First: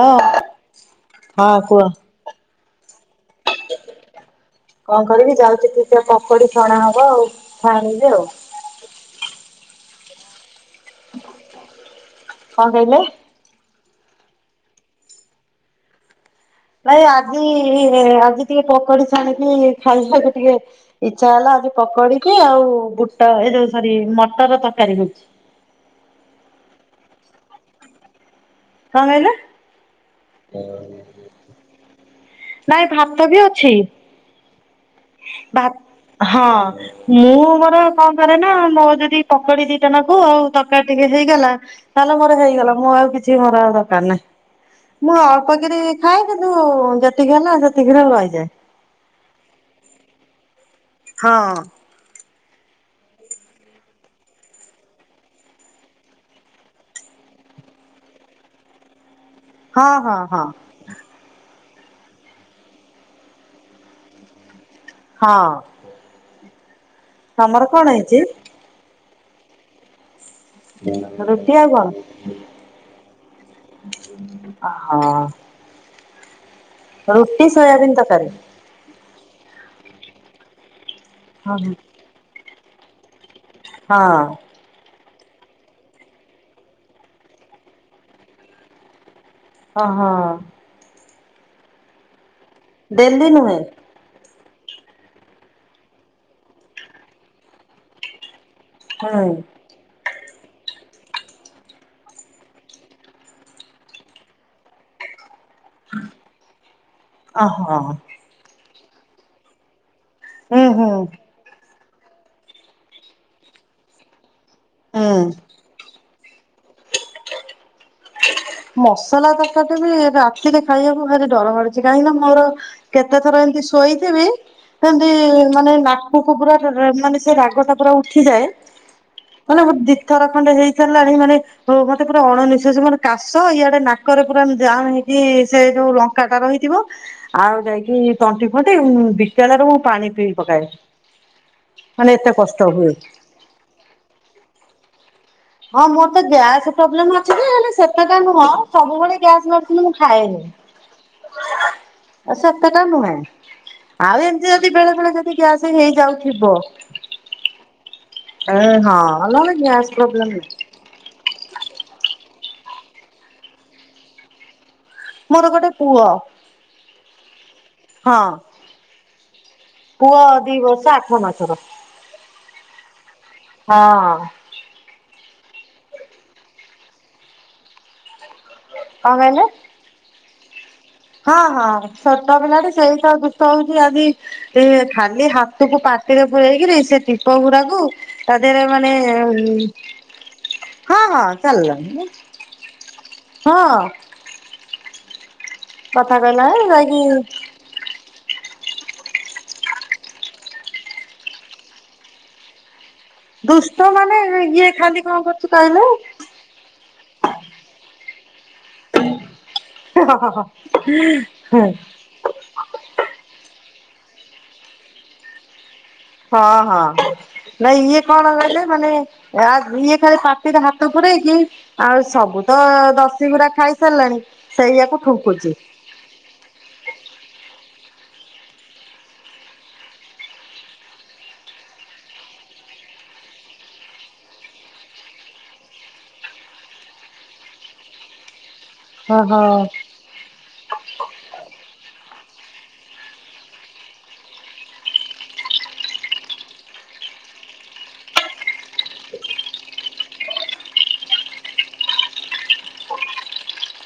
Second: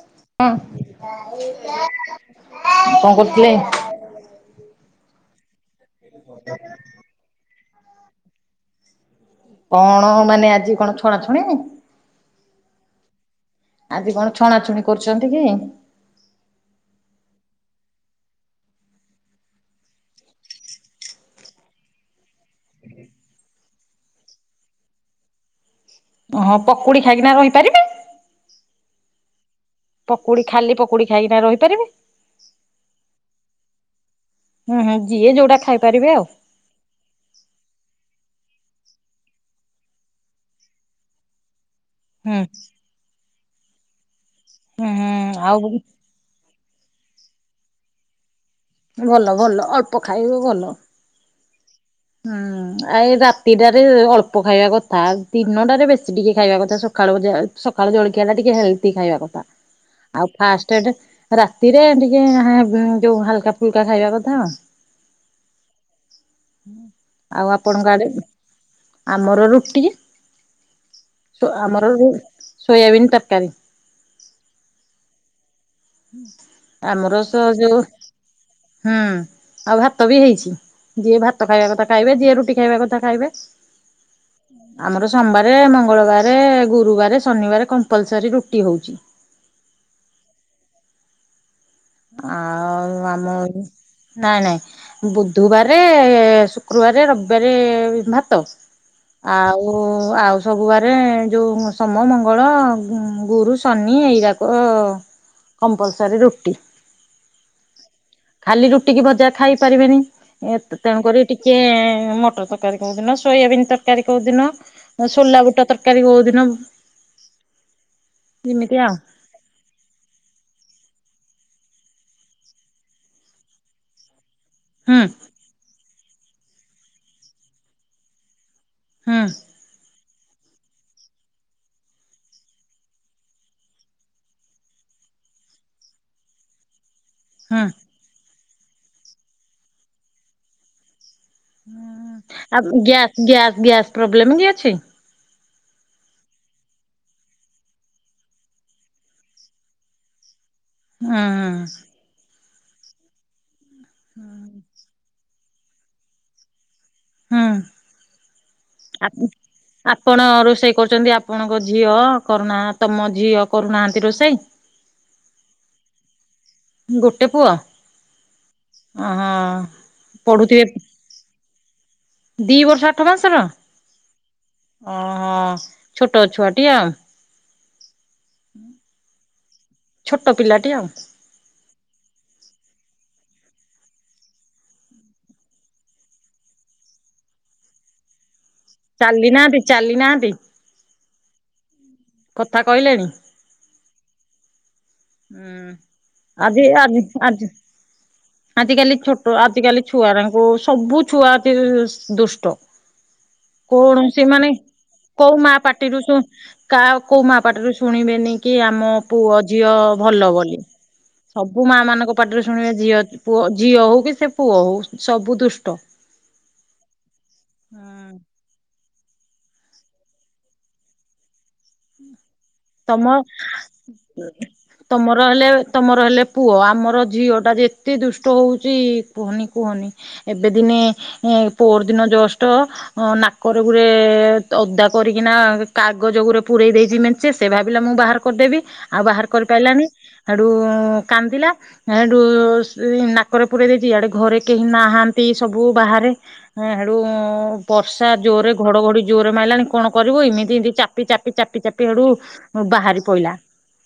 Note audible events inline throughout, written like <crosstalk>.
Hello ହଁ କୁହ। କଣ କରିବି ଯାଉଚି ଟିକେ ପକୋଡି ଛଣା ହବ ଆଉ ଖାଇବି ଆଉ। କଣ ମାନେ ଆଜି କଣ ଛଣା ଛଣି? କଣ କହିଲେ? ଆଜି କଣ ଛଣାଛଣି କରୁଚନ୍ତି କି? ନାଇ ଆଜି ଆଜି ଟିକେ ପକୋଡି ଛାଣିକି ଖାଇଥାନ୍ତି ଟିକେ ଇଛା ହେଲା ଆଜି ପକଡିକି ଆଉ ବୁଟ ଏ ଯୋଉ ସରି ମଟର ତରକାରୀ ହେଉଛି। ହଁ ପକୁଡି ଖାଇକି ରହିପାରିବେ? କଣ କହିଲେ? ପକୁଡି ଖାଲି ପକୁଡି ଖାଇକିନା ରହିପାରିବେ? ନାଇଁ ଭାତ ବି ଅଛି ହୁଁ ହୁଁ ଯିଏ ଯୋଉଟା ଭା ଖାଇପାରିବେ ଆଉ ହଁ। ମୁଁ ମୋର କଣ କରେ ନା ମୋ ଯଦି ପକଡି ଦିଟାନାଖୁ ଆଉ ତରକାରୀ ଟିକେ ହେଇଗଲା ତାହେଲେ ମୋର ହୁଁ ହେଇଗଲା ମୁଁ ଆଉ କିଛି ମୋର ଆଉ ଦରକାର ହୁଁ ନାହିଁ ହୁଁ ମୁଁ ଅଳ୍ପ ଆଉ କିରି ଖାଏ କିନ୍ତୁ ଯେତିକି ହେଲା ସେତିକିରେ ରଇଯାଏ। ଭଲ ଭଲ ଅଳ୍ପ ଖାଇବୁ ଭଲ। ହଁ। ହାଁ। ଆ ଏଇ ରାତିଟାରେ ଅଳ୍ପ ଖାଇବା କଥା ଦିନଟାରେ ବେଶୀ ଟିକେ ଖାଇବା କଥା ସକାଳୁ ଯାହା ହେଲେ ସକାଳୁ ଜଳଖିଆଟା ଟିକେ ହେଲ୍ଦି ଖାଇବା କଥା ହଁ ହଁ ଆଉ ହଁ ଫାଷ୍ଟ ଟେଟ୍‌ ରାତିରେ ଟିକେ ଯୋଉ ହାଲକା ଫୁଲକା ଖାଇବା କଥା। ହଁ। ଆଉ ତମର ଆପଣକଂ କଣ ଆଡେ ହେଇଛି? ଆମର ରୁଟି। ତୋ ରୁଟି ଆଉ ଆମର ସୋୟାବିନ୍ ତରକାରୀ। ହଁ। ଆମର ସ ଯୋଉ ସୋୟାବିନ୍ ତରକାରୀ। ହୁଁ ଆଉ ଭାତ ବି ହେଇଛି ଯିଏ ଭାତ ହଁ ଖାଇବା କଥା ଖାଇବେ ଯିଏ ରୁଟି ଖାଇବା କଥା ଖାଇବେ। ହଁ। ଆମର ସୋମବାରେ ମଙ୍ଗଳବାରେ ଗୁରୁବାରେ ଶନିବାରେ କମ୍ପଲସରୀ ରୁଟି ହଉଛି। ହଁ ହଁ। ଆଉ ଉ ଆମ ଡେଲି ନୁହେଁ ନାଇଁ ନାଇଁ ବୁଧୁବାରେ ଶୁକ୍ରବାରେ ରବିବାରେ ଭାତ। ହୁଁ ଆ ଉ ଓ ଆଉ ସବୁବାରେ ଯୋଉ ସୋମୋ ମଙ୍ଗଳ ଗୁରୁ ଶନି ଏଇ ରାକ କମ୍ପଲସରି ରୁଟି ଓହୋଃ। ଖାଲି ରୁଟି କି ଭଜା ଖାଇ ପାରିବେନି ହୁଁ ହୁଁ ତେଣୁ କରି ଟିକେ ମଟର ତରକାରୀ କୋଉ ଦିନ ସୋୟାବିନ୍ ତରକାରୀ କୋଉ ଦିନ ହୁଁ। ସୋଲା ବୁଟ ତରକାରୀ କୋଉ ଦିନ ଏମିତି ଆଉ ମସଲା ତରକାରୀଟା ବି ରାତିରେ ଖାଇବାକୁ ଭାରି ଡର ମାଡୁଛି କାହିଁକି ନା ମୋର କେତେଥର ଏମିତି ଶୋଇଥିବି ହୁଁ ସେମତି-ଇ-ଇ-ଇ ମାନେ ନାକକୁ ପୁରା ରେ ମାନେ ସେ ରାଗ ଫାଗ ଗୁରା ଉଠିଯାଏ। ହୁଁ ମାନେ ମୋ ଦି ଥର ଖଣ୍ଡେ ହେଇ ସାରିଲାଣି ମାନେ ମତେ ପୁରା ଅଣନିଃଶ୍ୱାସୀ ମାନେ କା ଶ ଏଆଡେ ନାକରେ ପୁରା ଜାମ୍ ହେଇକି ସେ ଯୋଉ ଲଙ୍କାଟା ରହିଥିବ ଆଉ ହୁଁ। ଯାଇକି ତଣ୍ଟି ଫଣ୍ଟି ବିକଳରେ ମୁଁ ପାଣି ପିଇ ପକାଏ। ମାନେ ଏତେ କଷ୍ଟ ଆ ହୁଏ। ଗ୍ୟା ଗ୍ୟାସ୍ ଗ୍ୟାସ୍ ପ୍ରୋବ୍ଲେମ କି ଅଛି? ହଁ ମୋର ତ ଗ୍ୟାସ୍ ପ୍ରୋବ୍ଲେମ୍ ଅଛି ଯେ ହେଲେ ସେତେଟା ନୁହଁ ସବୁବେଳେ ଗ୍ୟାସ୍ ମେଡିସିନ ମୁଁ ଖାଏନି। ହୁଁ ଉଁ-ଉଁ। ଆ ସେତେଟା ନୁହେଁ ଆଉ ଏମିତି ଯଦି ବେଳେବେେଳେ ଯଦି ଗ୍ୟାସ ହେଇ ଯାଉଥିବ ହୁଁ ଏ ହଁଅ-ଅ ଆଉ ନହେଲେ ଗ୍ୟାସ ଆପଣ ପ୍ରୋବ୍ଲେମ୍ <inaudible> ରୋଷେଇ କରୁଛନ୍ତି ଆପ୍ ଆପଣଙ୍କ ଝିଅ କରୁନା ତମ ଝିଅ କରୁନାହାନ୍ତି ରୋଷେଇ? ମୋର ଗୋଟେ ପୁଅ। ଗୋଟେ ପୁଅ? ହଁ। ଅଁ ହଁ ପୁଅ ଦି ପଢୁଥିବ୍ ବର୍ଷ ଆଠ ମାସର ହଁ ଦି ବର୍ଷ ଆଠ ମାସର? ଓହୋଃ ଛୋଟ ଛୁଆଟି ଆଉ। କଣ କହିଲେ? ଛୋଟ ପିଲାଟି ଆଉ। ହଁ-ହଁ, ଛୋଟ ପିଲାଟି ସେଇତ ଦୁଷ୍ଟ ହେଉଛି ଆଜି ସେ ଖାଲି ହାତକୁ ପାଟିରେ ପୁରେଇକିରି ସେ ଟିପଗୁରାକୁ ତା ଦିହରେ ମାନେ-ଏ-ଏ-ଏ ଚାଲି ନାହାନ୍ତି ଉଁ ଚାଲି ନାହାନ୍ତି ହଁ-ହଁ ଚାଲିଲାଣି। କଥା କହିଲେଣି? ହଁ। କଥା କହିଲା ହୁଁ-ଉଁ-ଉଁ ଆଜି ଯାଇକି ଆଜି ଆଜି ଆଜକାଲି ଛୋଟ ଆଜିକାଲି ଛୁଆରାଙ୍କୁ ସବୁ ଛୁଆ କି ଦୁଷ୍ଟ। ଦୁଷ୍ଟ କଣ ମାନେ ସେମାନେ ଇଏ ଖାଲି କଣ କୋଉ କରୁଛି ମାଆ କହିଲେ ପାଟିରୁ ଶୁ କା କୋଉ ମାଆ ପାଟିରୁ ଶୁଣିବେନି କି ଆମ ପୁଅ ଝିଅ ଭଲ ହଁ ହଁ ବୋଲି, ସବୁ ମାଆ ମାନଙ୍କ ପାଟିରୁ ଶୁଣିବେ ଝିଅ ପୁଅ ଝିଅ ହଉ କି ସେ ପୁଅ ହଉ ସବୁ ଦୁଷ୍ଟ। ହଁଅ-ହଁଅ। ନାଇଁ ଇଏ ହୁଁ। କଣ କହିଲେ ମାନେ ଆ ଇଏ ଖାଲି ପାଟିରେ ହାତ ପୁରେଇକି ଆଉ ସବୁ ତ ତମ ଦଶି ଗୁଡା ଖାଇ ସାରିଲାଣି ସେଇଆାକୁ ତମର ହେଲେ ଠୁଙ୍କୁଛି। ତମର ହେଲେ ପୁଅ ଆମର ଝିଅଟା ଯେତେ ଦୁଷ୍ଟ ହଉଛି କୁହନି-କୁହନି। ଏବେ ଦିନେ ଏଁ ପୋଅର ଦିନ ଜଷ୍ଟ୍ ଅଁ-ଅଁ ନାକରେ ଗୁରେ-ଏ-ଏ-ଏ ଓ ଓଦା କରିକିନା କାଗଜ ଗୁରେ ପୁରେଇଦେଇଚି ମେ ସେ, ସେ ଭାବିଲା ମୁଁ ବାହାର କରିଦେବି ଆଉ ବାହାର ଓହୋ କରି ପାଇଲାନି ହେଠୁ କାନ୍ଦିଲା। ହେଠୁ-ଉ-ଉ ସ୍ ନାକରେ ପୁରେଇ ଦେଇଚି ଇଆଡ଼େ ଘରେ କେହି ନାହାଁନ୍ତି ସବୁ ବାହାରେ। ହଁ ହେଟୁ ବର୍ଷା ଜୋରେ ଘଡଘଡି ଜୋରେ ମାଇଲାଣି କଣ କରିବୁ ଏମିତି ଏମିତି ଚାପି ଚାପି ଚାପି ଚାପି କେଡୁ ଅ ବାହାରି ପଇଲା।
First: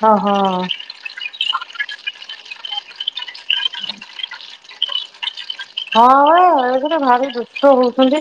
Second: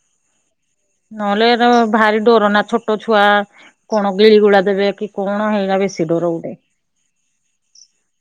ହଁ ହଁ। ନହେଲେ ଏରା ଭାରି ଡ଼ର ନା ଛୋଟ ଛୁଆ କଣ ଗିଳିଗୁଳା ଦେବେ କି କଣ ହେଇ ହଁ ପା <inaudible> ଭାରି ଦୁଷ୍ଟ ହୋଉଚନ୍ତି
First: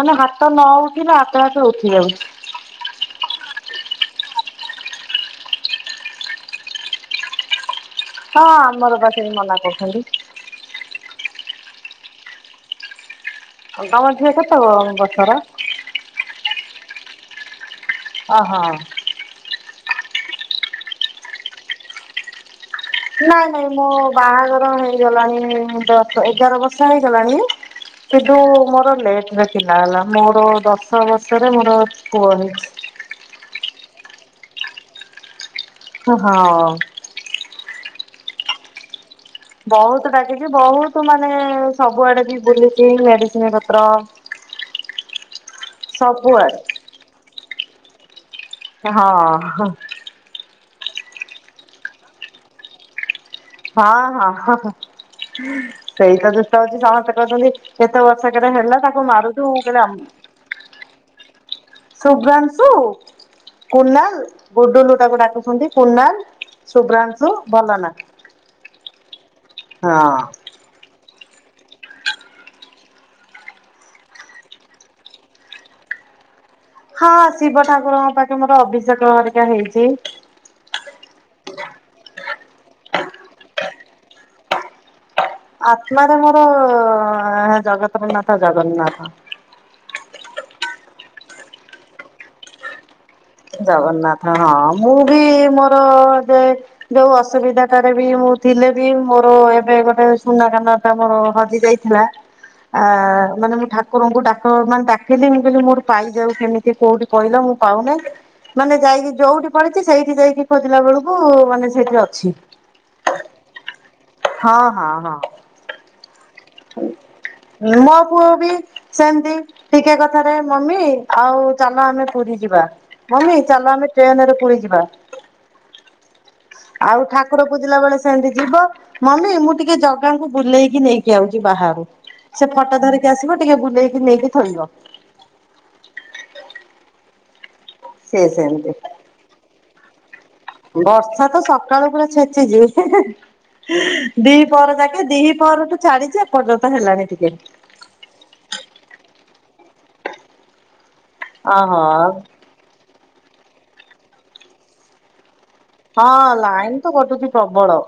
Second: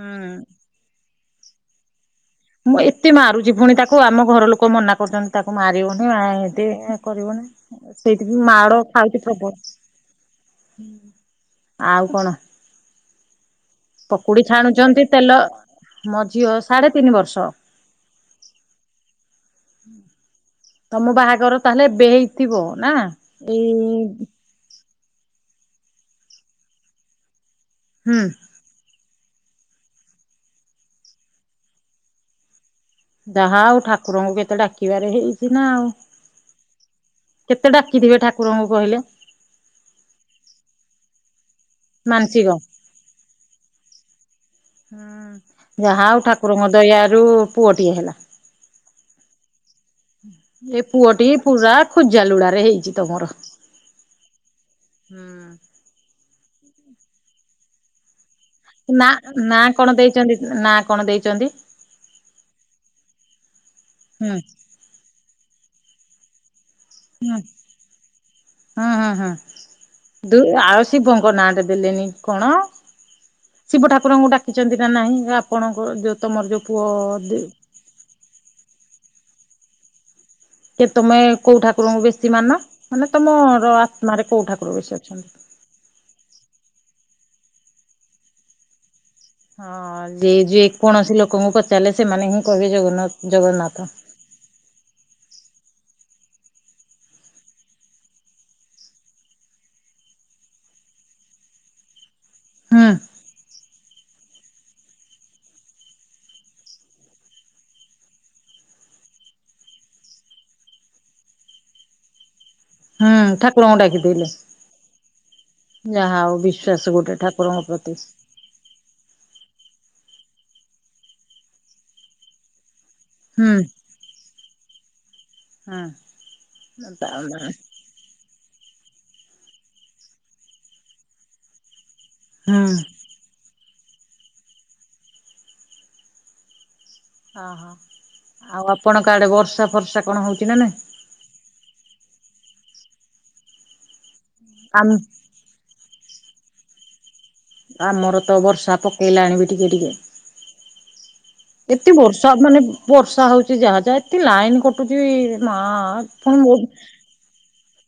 ମାନେ ହାତ ନ ଉଠିଲା ହାତ ଫାତ ଉଠି ଯାଉଚି। ମୁଁ ଏତେ ମାରୁଚି ପୁଣି ତାକୁ ଆମ ଘର ଲୁକ ମନା କରୁଚନ୍ତି ତାକୁ ମାରିବୁନି ଆ ଏମିତି ଏ କରିବୁନୀ। ସେଇଥି ରୁ ହଁ ମାଡ଼ ଆମର ବା ଖାଉଚି ସେଇ ପ୍ରବଳ। ମନା କରୁଛନ୍ତି। ଆଉ କଣ? ତମ ଝିଅ ପକୁଡ଼ି କେତେ ଛାଣୁଚନ୍ତି ବର୍ଷର? ତେଲ ମୋ ଝିଅ ସାଢେ ତିନି ବର୍ଷ। ଅ ହ। ତମ ବାହାଘର ତାହେଲେ ଏବେ ହେଇ ଥିବ ନା। ନାଇଁ ନାଇଁ ଏଇ ମୋ ବାହାଘର ହେଇ ଜଲାଣି ତ ଦଶ ଏଗାର ବର୍ଷ ହେଇଗଲାଣି ହୁଁ କିନ୍ତୁ ମୋର ଲେଟ୍ ରେ କି ନା ଲା ମୋର ଦଶ ବର୍ଷ ରେ ମୋର ପୁଅ ହେଇଚି। ଯାହା ଓଉ ଠାକୁରଙ୍କୁ କେତେ ଡାକିବାରେ ହେଇଛି ନା ଆଉ। ହଁହଁ। କେତେ ଡାକିଥିବେ ଠାକୁରଙ୍କୁ କହିଲେ। ବହୁତୁ ଡ଼ାକିଚି ବହୁତ ମାନେ ସବୁଆଡେ ବି ମାନସିକ। ବୁଲିଚି ମେଡିସିନ ପତ୍ର ଯାହା ହୋଉ ଠାକୁରଙ୍କ ସବୁଆଡେ ଦୟାରୁ ପୁଅଟିଏ ହେଲା। ହଁ ହଁ। ଏ ପୁଅଟିଏ ପୁରା ଖୁଜା ଲୁଡା ରେ ହେଇଚି ତମର। ହଁ ହଁ ହଁ ହୁଁ। ସେଇତ ଦୁଷ୍ଟ ହୋଉଚି ସମସ୍ତେ କହୁଚନ୍ତି କେତେ ବର୍ଷ କେରେ ହେଲା ତାକୁ ମାରୁଚୁ ମୁଁ କଇଲି ଅଁ ନାଁ କଣ ଦେଇଚନ୍ତି? ଶୁଭ୍ରାଂଶୁ କୁନାଲ୍ ହୁଁ ଗୁଡୁଲୁ ତାକୁ ଡାକୁଛନ୍ତି କୁନାଲ୍ ଶୁଭ୍ରାଂଶୁ ଭଲ ନାଁ। ହଁ ହଁ ହଁ ଦୁ ଆଉ ଶିବଙ୍କ ନାଁଟେ ଦେଲେନି କଣ? ଶିବ ଠାକୁରଙ୍କୁ ଡାକିଚନ୍ତି ନା ନାଇଁ ଆପଣଙ୍କୁ ଯୋଉ ତମର ଯୋଉ ପୁଅ ହଁ ଦି ଶିବ ଠାକୁରଙ୍କ ପାଖେ ମୋର ଅଭିଷେକ ଘରିକା ହେଇଚି। କେ ତମେ କୋଉ ଠାକୁରଙ୍କୁ ବେଶୀ ମାନ ମାନେ ତମର ଆତ୍ମାରେ କୋଉ ଠାକୁର ବେଶୀ ଅଛନ୍ତି। ଆତ୍ମାରେ ମୋର ଅଂ ଜଗତରନାଥ ଜଗନ୍ନାଥ। ହଁ ଯେ ଯେକୌଣସି ଲୋକଙ୍କୁ ପଚାରିଲେ ସେମାନେ ହିଁ କହିବେ ଜଗନ୍ନା ଜଗନ୍ନାଥ ହଁ ମୁଁ ବି ମୋର ଯେ ଯୋଉ ଅସୁବିଧାଟାରେ ବି ମୁଁ ଥିଲେ ବି ମୋର ଏବେ ଗୋଟେ ସୁନା କାନ ଟା ମୋର ହଜି ଯାଇ ଥିଲା ଆ ହୁଁ ମାନେ ମୁଁ ଠା ଠାକୁରଙ୍କୁ ଡାକ ମାନେ ଡାକିଲି ମୁଁ କହିଲି ମୋର ପାଇ ଯାଉ କେମିତି କୋଉଠି କହିଲ ମୁଁ ପାଉନେଇ। ମାନେ ଯାଇକି ଯୋଉଠି ପଡିଚି ସେଇଠି ସେଇଠି ଖୋଜିଲା ବେଳକୁ ମାନେ ସେଇଠିରେ ଅଛି। ହୁଁ ଠାକୁରଙ୍କୁ ଡାକି ଦେଇଲ। ହଁ ହଁ ହଁ। ଯାହା ହଉ ବିଶ୍ଵାସ ଗୋଟେ ଠାକୁରଙ୍କ ମୋ ପ୍ରତି। ପୁଅ ବି ସେମତି ଟିକେ କଥାରେ ମମି ଆଉ ଚାଲ ଆମେ ପୁରୀ ଯିବା। ମମି ହୁଁ ଚାଲ ଆମେ ଟ୍ରେନେରେ ପୁରୀ ଯିବା ହୁଁ ଆଉ ତାପରେ ଠାକୁର ପୂଜିଲା ବେଳେ ସେମିତି ଯିବ ମମି ମୁଁ ଟିକେ ଜଗାଙ୍କୁ ବୁଲେଇକି ନେଇକି ଆଉଚି ବାହାରୁ ସେ ହୁଁ ଫଟୋ ଧରି ଟିକେ ଆସିବ ଟିକେ ବୁଲେଇକି ନେଇକି ଥୋଇବ। ହଁ ହଁ ସେ ଆଉ ସେମିତି ଆପଣଙ୍କ ଆଡ଼େ ବର୍ଷା ଫର୍ଷା କଣ ହଉଚିନା ନା ନାଇଁ? ବର୍ଷାତ ସକାଳୁ ପୁରା ଛେଚିଚି ହିଁ ହିଁ ଦିହିପହର ଆମ ଯାକେ ଦିହି ପହରଠୁ ଛାଡ଼ିଚି ଏପର୍ଯ୍ୟନ୍ତ ହେଲାଣି ଟିକେ ଆମରତ ବର୍ଷା ପକେଇ ଲାଣିବି ଟିକେ ଟିକେ। ଓହୋ ଏତେ ବର୍ଷା ମାନେ ବର୍ଷା ହଉଚି ଯାହା ଯାହା ଏତେ ଲାଇନ୍ କଟୁଚିବି ମା ହଁ ପୁଣି ଲାଇନ୍ ତ କଟୁଚି ପ୍ରବଳ।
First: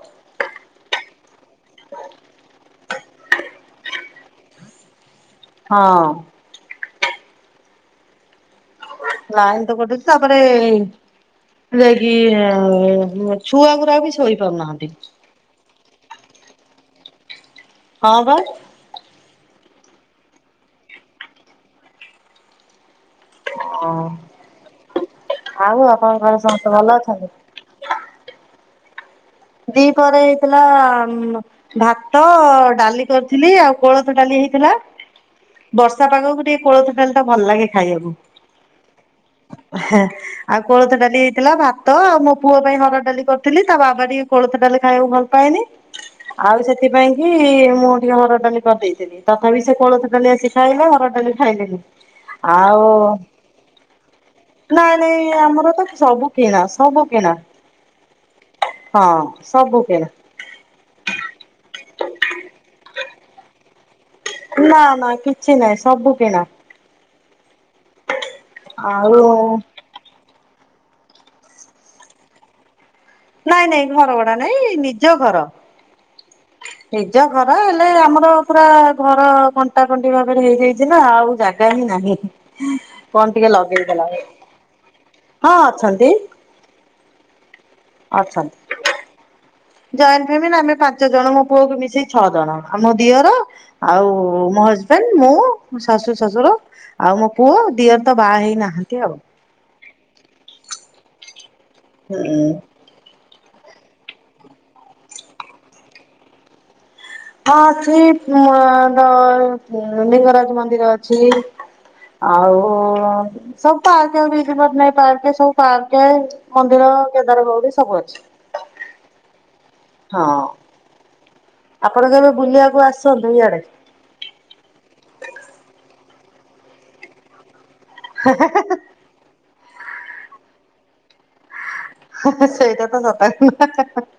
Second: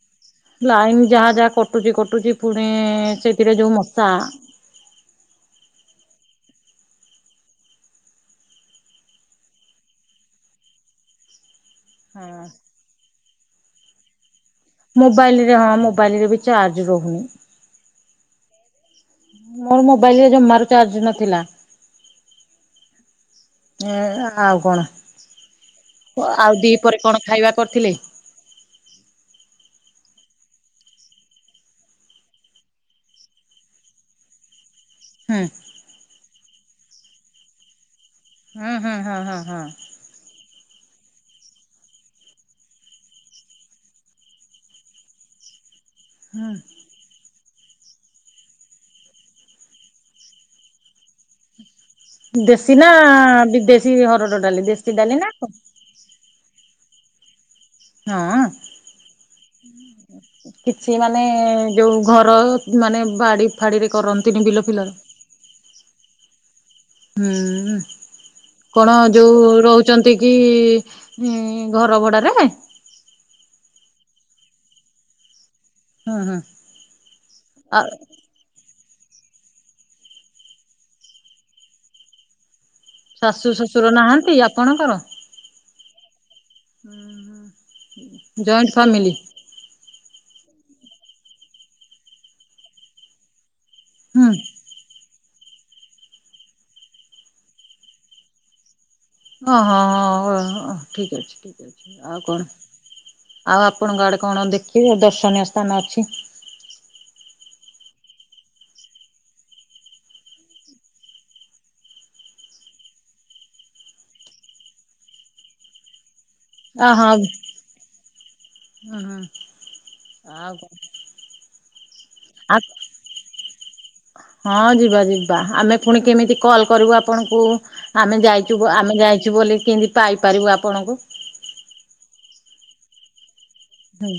ଲାଇନ୍ ଯାହା ଯାହା କଟୁଚି କଟୁଚି ପୁଣି ସେଥିରେ ଯୋଉ ମଶା ହଁ। ଲାଇନ୍ ତ କାଟୁଚି ତାପରେ ଯାଇକି ହଁ ମୁଁ ଛୁଆ ଗୁରାବି ଶୋଇପାରୁ ନାହାନ୍ତି। ମୋବାଇଲରେ ହଁ ମୋବାଇଲରେବି ଚାର୍ଜ ରହୁନି। ହଁ ପା। ମୋ ମୋବାଇଲରେ ଜମାରୁ ଚାର୍ଜ ନଥିଲା ହଁ ଏଁ ଆଉ କଣ ଆଉ ଆପଣଙ୍କ ଘରେ ଆଉ ସମସ୍ତେ ଭଲ ଦିହିପରେ କଣ ଅଛନ୍ତି? ଖାଇବା କରିଥିଲେ? ଦିହିପରେ ହେଇଥିଲା ଭାତ, ଡ଼ାଲି କରିଥିଲି ଆଉ କୋଳଥ ଡ଼ାଲି ହେଇଥିଲା। ହୁଁ। ବର୍ଷା ପାଗକୁ ଟିକେ କୋଳଥ ଡାଲିଟା ଭଲ ଲାଗେ ଖାଇବାକୁ। ହୁଁ ହୁଁ ହଁ ହଁ ହଁ। ହେଁ ଆଉ କୋଳଥ ଡାଲି ହେଇଥିଲା ଭାତ ଆଉ ମୋ ପୁଅ ପାଇଁ ହରଡ଼ ଡାଲି କରିଥିଲି ତା ବାବା ଟିକେ କୋଳଥ ଡାଲି ଖାଇବାକୁ ଭଲ ପାଏନି ହୁଁ। ଆଉ ସେଥ ସେଥିପାଇଁକି ମୁଁ ଟିକେ ହରଡ଼ ଡାଲି କରିଦେଇଥିଲି ତଥାପିସେ କୋଳଥ ଡାଲି ଆସି ଖାଇଲେ ହରଡ଼ ଡାଲି ଖାଇଲେନି। ଦେଶୀ ଆଉ ନା ବିଦେଶୀ ହରଡ଼ ଡାଲି ଦେଶୀ ନାଇଁ ଡାଲି ନା ନାଇଁ କଣ? ଆମରତ ସବୁ କିଣା ସବୁ କିଣା। ହଁ। ହଁ ସବୁ କିଣା କିଛି ମାନେ ଯୋଉ ଘର ମାନେ ବାଡ଼ି ଫାଡ଼ିରେ କରନ୍ ନାଁ ନାଁ କିଛି ନାହିଁ ସବୁ କିଣା। ହୁଁ କଣ ଯୋଉ ଆଉ ରହୁଚି ଛନ୍ତିକି ଘର ଭଡ଼ାରେ? ନାଇଁ ନାଇଁ ଘର ଭଡ଼ା ନାଇଁ ନିଜ ଘର। ହୁଁ ହୁଁ‌ ନିଜ ଘର ହେଲେ ଆମର ପୁରା ଘର କଣ୍ଟା କଣ୍ଟି ଭାବରେ ହେଇଯାଇଚିନା ଆଉ ଜାଗାହିଁ ନାହିଁ। କଣ ଶାଶୁ ଟିକେ ଶ୍ୱଶୁର ଲଗେଇଦେଲା ନାହାନ୍ତି ହଁ ଅଛନ୍ତି। ଉଁ ହୁଁ ଅଛନ୍ତି। Joint family? ଜଏଣ୍ଟ ଫ୍ୟାମିଲି ଆମେ ପାଞ୍ଚ ଜଣ ମୋ ପୁଅକୁୁ ମିଶେଇ ଛଅ ଜଣ ଆମ ଦିଅର ଆଉ ହୁଁ ମୋ ହଜବେଣ୍ଡ ମୁଁ ଶାଶୁ ଶଶୁର ଆଉ ମୋ ପୁଅ ଦିଅରେତ ବାହା ହେଇନାହାନ୍ତି ଆଉ। ଓହଁ ହଁ ଠିକ୍ ଅଛି ଠିକ୍ ଅଛି ଆଉ କଣ ହଁ ଆଉ ଆପଣଙ୍କ ଆଡ଼େ କଣ ଦେଖିବେ ଦର୍ଶନୀୟ ସ୍ଥାନ ଅଛି? ହଁ ଅଛି ପ ଉଁ ଲିଙ୍ଗରାଜ ମନ୍ଦିର ଅଛି। ଆଉ ସବୁ ପାର୍କ ବିଜୁ ପଟ୍ଟନାୟକ ପାର୍କ ସବୁ ପାର୍କେ ଆ ମନ୍ଦିର କେଦାର ଗୌରୀ ସବୁ ଅଛି। ହଁ ହ। ହଁ। ଆପଣ କେବେ ବୁଲିବାକୁ ଆସୁଛନ୍ତି ଇଆଡେ? ହଁ ଯିବା ଯିବା ଆମେ ପୁଣି କେମିତି କଲ କରିବୁ ଆପଣଙ୍କୁ? ଆମେ ଯାଇଛୁ ଆମେ ଯାଇଛୁ ବୋଲି କେମିତି ପାଇପାରିବୁ ଆପଣଙ୍କୁ? ହାହା ସେଇଟା ତ ସତ ହାହା ହୁଁ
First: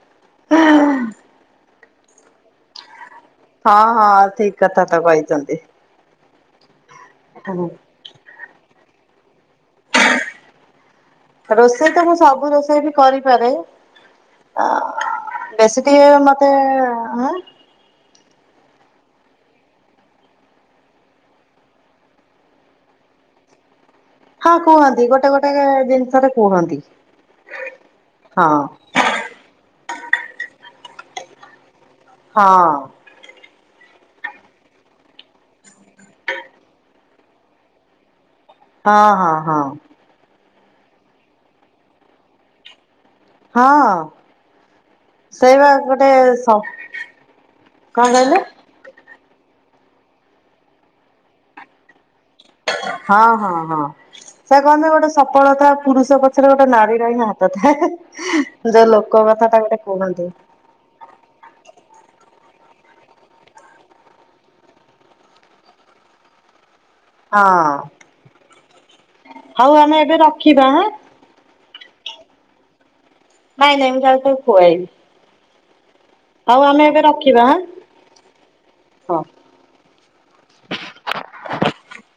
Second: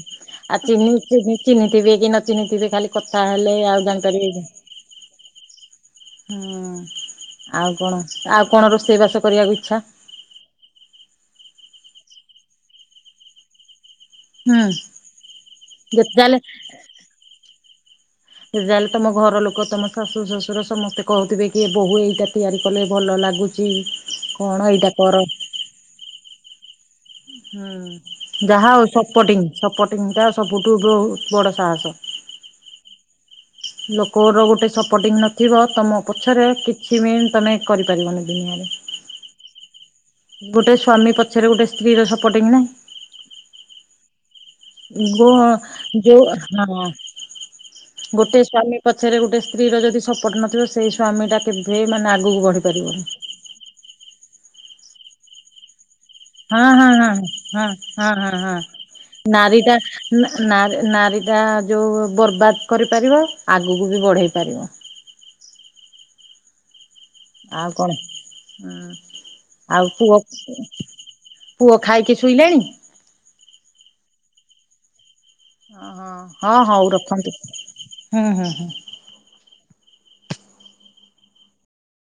ଆଉ ଚିନି ଚିନି ଚିହ୍ନିଥିବେ କି ନ ଚିହ୍ନିଥିବେ ଖାଲି କଥା ହେଲେ ଆଉ ହଁ ହଁ ଜାଣିପାରିବେନି। ଠିକ କଥା ତ କହିଛନ୍ତି ହୁଁ ଆଉ କଣ ଆଉ କଣ ରୋଷେଇ ବାସ କରିବାକୁ ଇଚ୍ଛା? ରୋଷେଇ ତ ମୁଁ ସବୁ ରୋଷେଇ ବି କରିପାରେ। ହୁଁ ଅ ବେଶୀ ଟିକେ ଯେତେ ଯାହେଲେ ମତେ ହଁ ସେ ଯା ହେଲେ ତମ ଘର ଲୋକ ତମ ଶାଶୁ ଶ୍ୱଶୁର ସମସ୍ତେ କହୁଥିବେ କି ବୋହୂ ଏଇଟା ତିଆରି କଲେ ଭଲ ଲାଗୁ ଛି ହଁ କୁହନ୍ତି ଗୋଟେ ଗୋଟେ ଜିନିଷ ରେ କୁହନ୍ତି। ହୁଁ ହଁ ଯାହା ଆଉ ସପୋଟିଂ ସପୋଟିଂ ଟା ସବୁଠୁ ବହୁତ ବଡ ସାହସ। ହଁ। ଲୋକର ଗୋଟେ ସପୋର୍ଟିଂ ନଥିବ ତମ ପଛରେ କିଛି ବି ତମେ କରିପାରିବନି ଦୁନିଆରେ। ହଁ ହଁ ହଁ। ଗୋଟେ ସ୍ଵାମୀ ପଛରେ ଗୋଟେ ସ୍ତ୍ରୀର ସପୋର୍ଟଂ ନାହିଁ। ହଁ। ଗୋହ ସେଇ ବା ଗୋଟେ ଯୋଉ ହଁ କଣ କହିଲେ? ଗୋଟେ ସ୍ୱାମୀ ପଛରେ ଗୋଟେ ସ୍ତ୍ରୀ ର ଯଦି ସପୋର୍ଟ ନଥିବ ସେଇ ସ୍ୱାମୀ ଟା କେବେ ମାନେ ଆଗକୁ ବଢିି ହଁ ହଁ ହଁ ସେ କହନ୍ତିୁ ଗୋଟେ ସଫଳତା ପୁରୁଷ ପ ଛରେ ହଁ ଗୋଟେ ହଁ ନାରୀ ର ହଁ ହି ହାତ ହଁ ଥାଏ, ହଁ ହଁ ହଁ ଯୋଉ ଲୋକ କଥା ଟା ନାରୀଟା ଗୋଟେ କୁହନ୍ତି। ନାରୀ ନାରୀ ଯା ଯୋଉ ବର୍ବାଦ କରିପାରିବ ଆଗକୁ ବି ବଢ଼େଇ ପାରିବ। ଆଉ ହଁ କଣ ହୁଁ ହଉ ଆଉ ଆମେ ଏବେ ପୁଅ ରଖିବା ହାଁ। ପୁଅ ଖାଇକି ଶୋଇଲାଣି? ନାଇଁ ନାଇଁ ମୁଁ ଯାଉଚି ଖୁଆଇବି। ଅହଁ ହଁ ହଉ ଆମେ ଏବେ ରଖନ୍ତୁ, ରଖିବା ହାଁ ହୁଁ ହୁଁ ହୁଁ। ହଁ।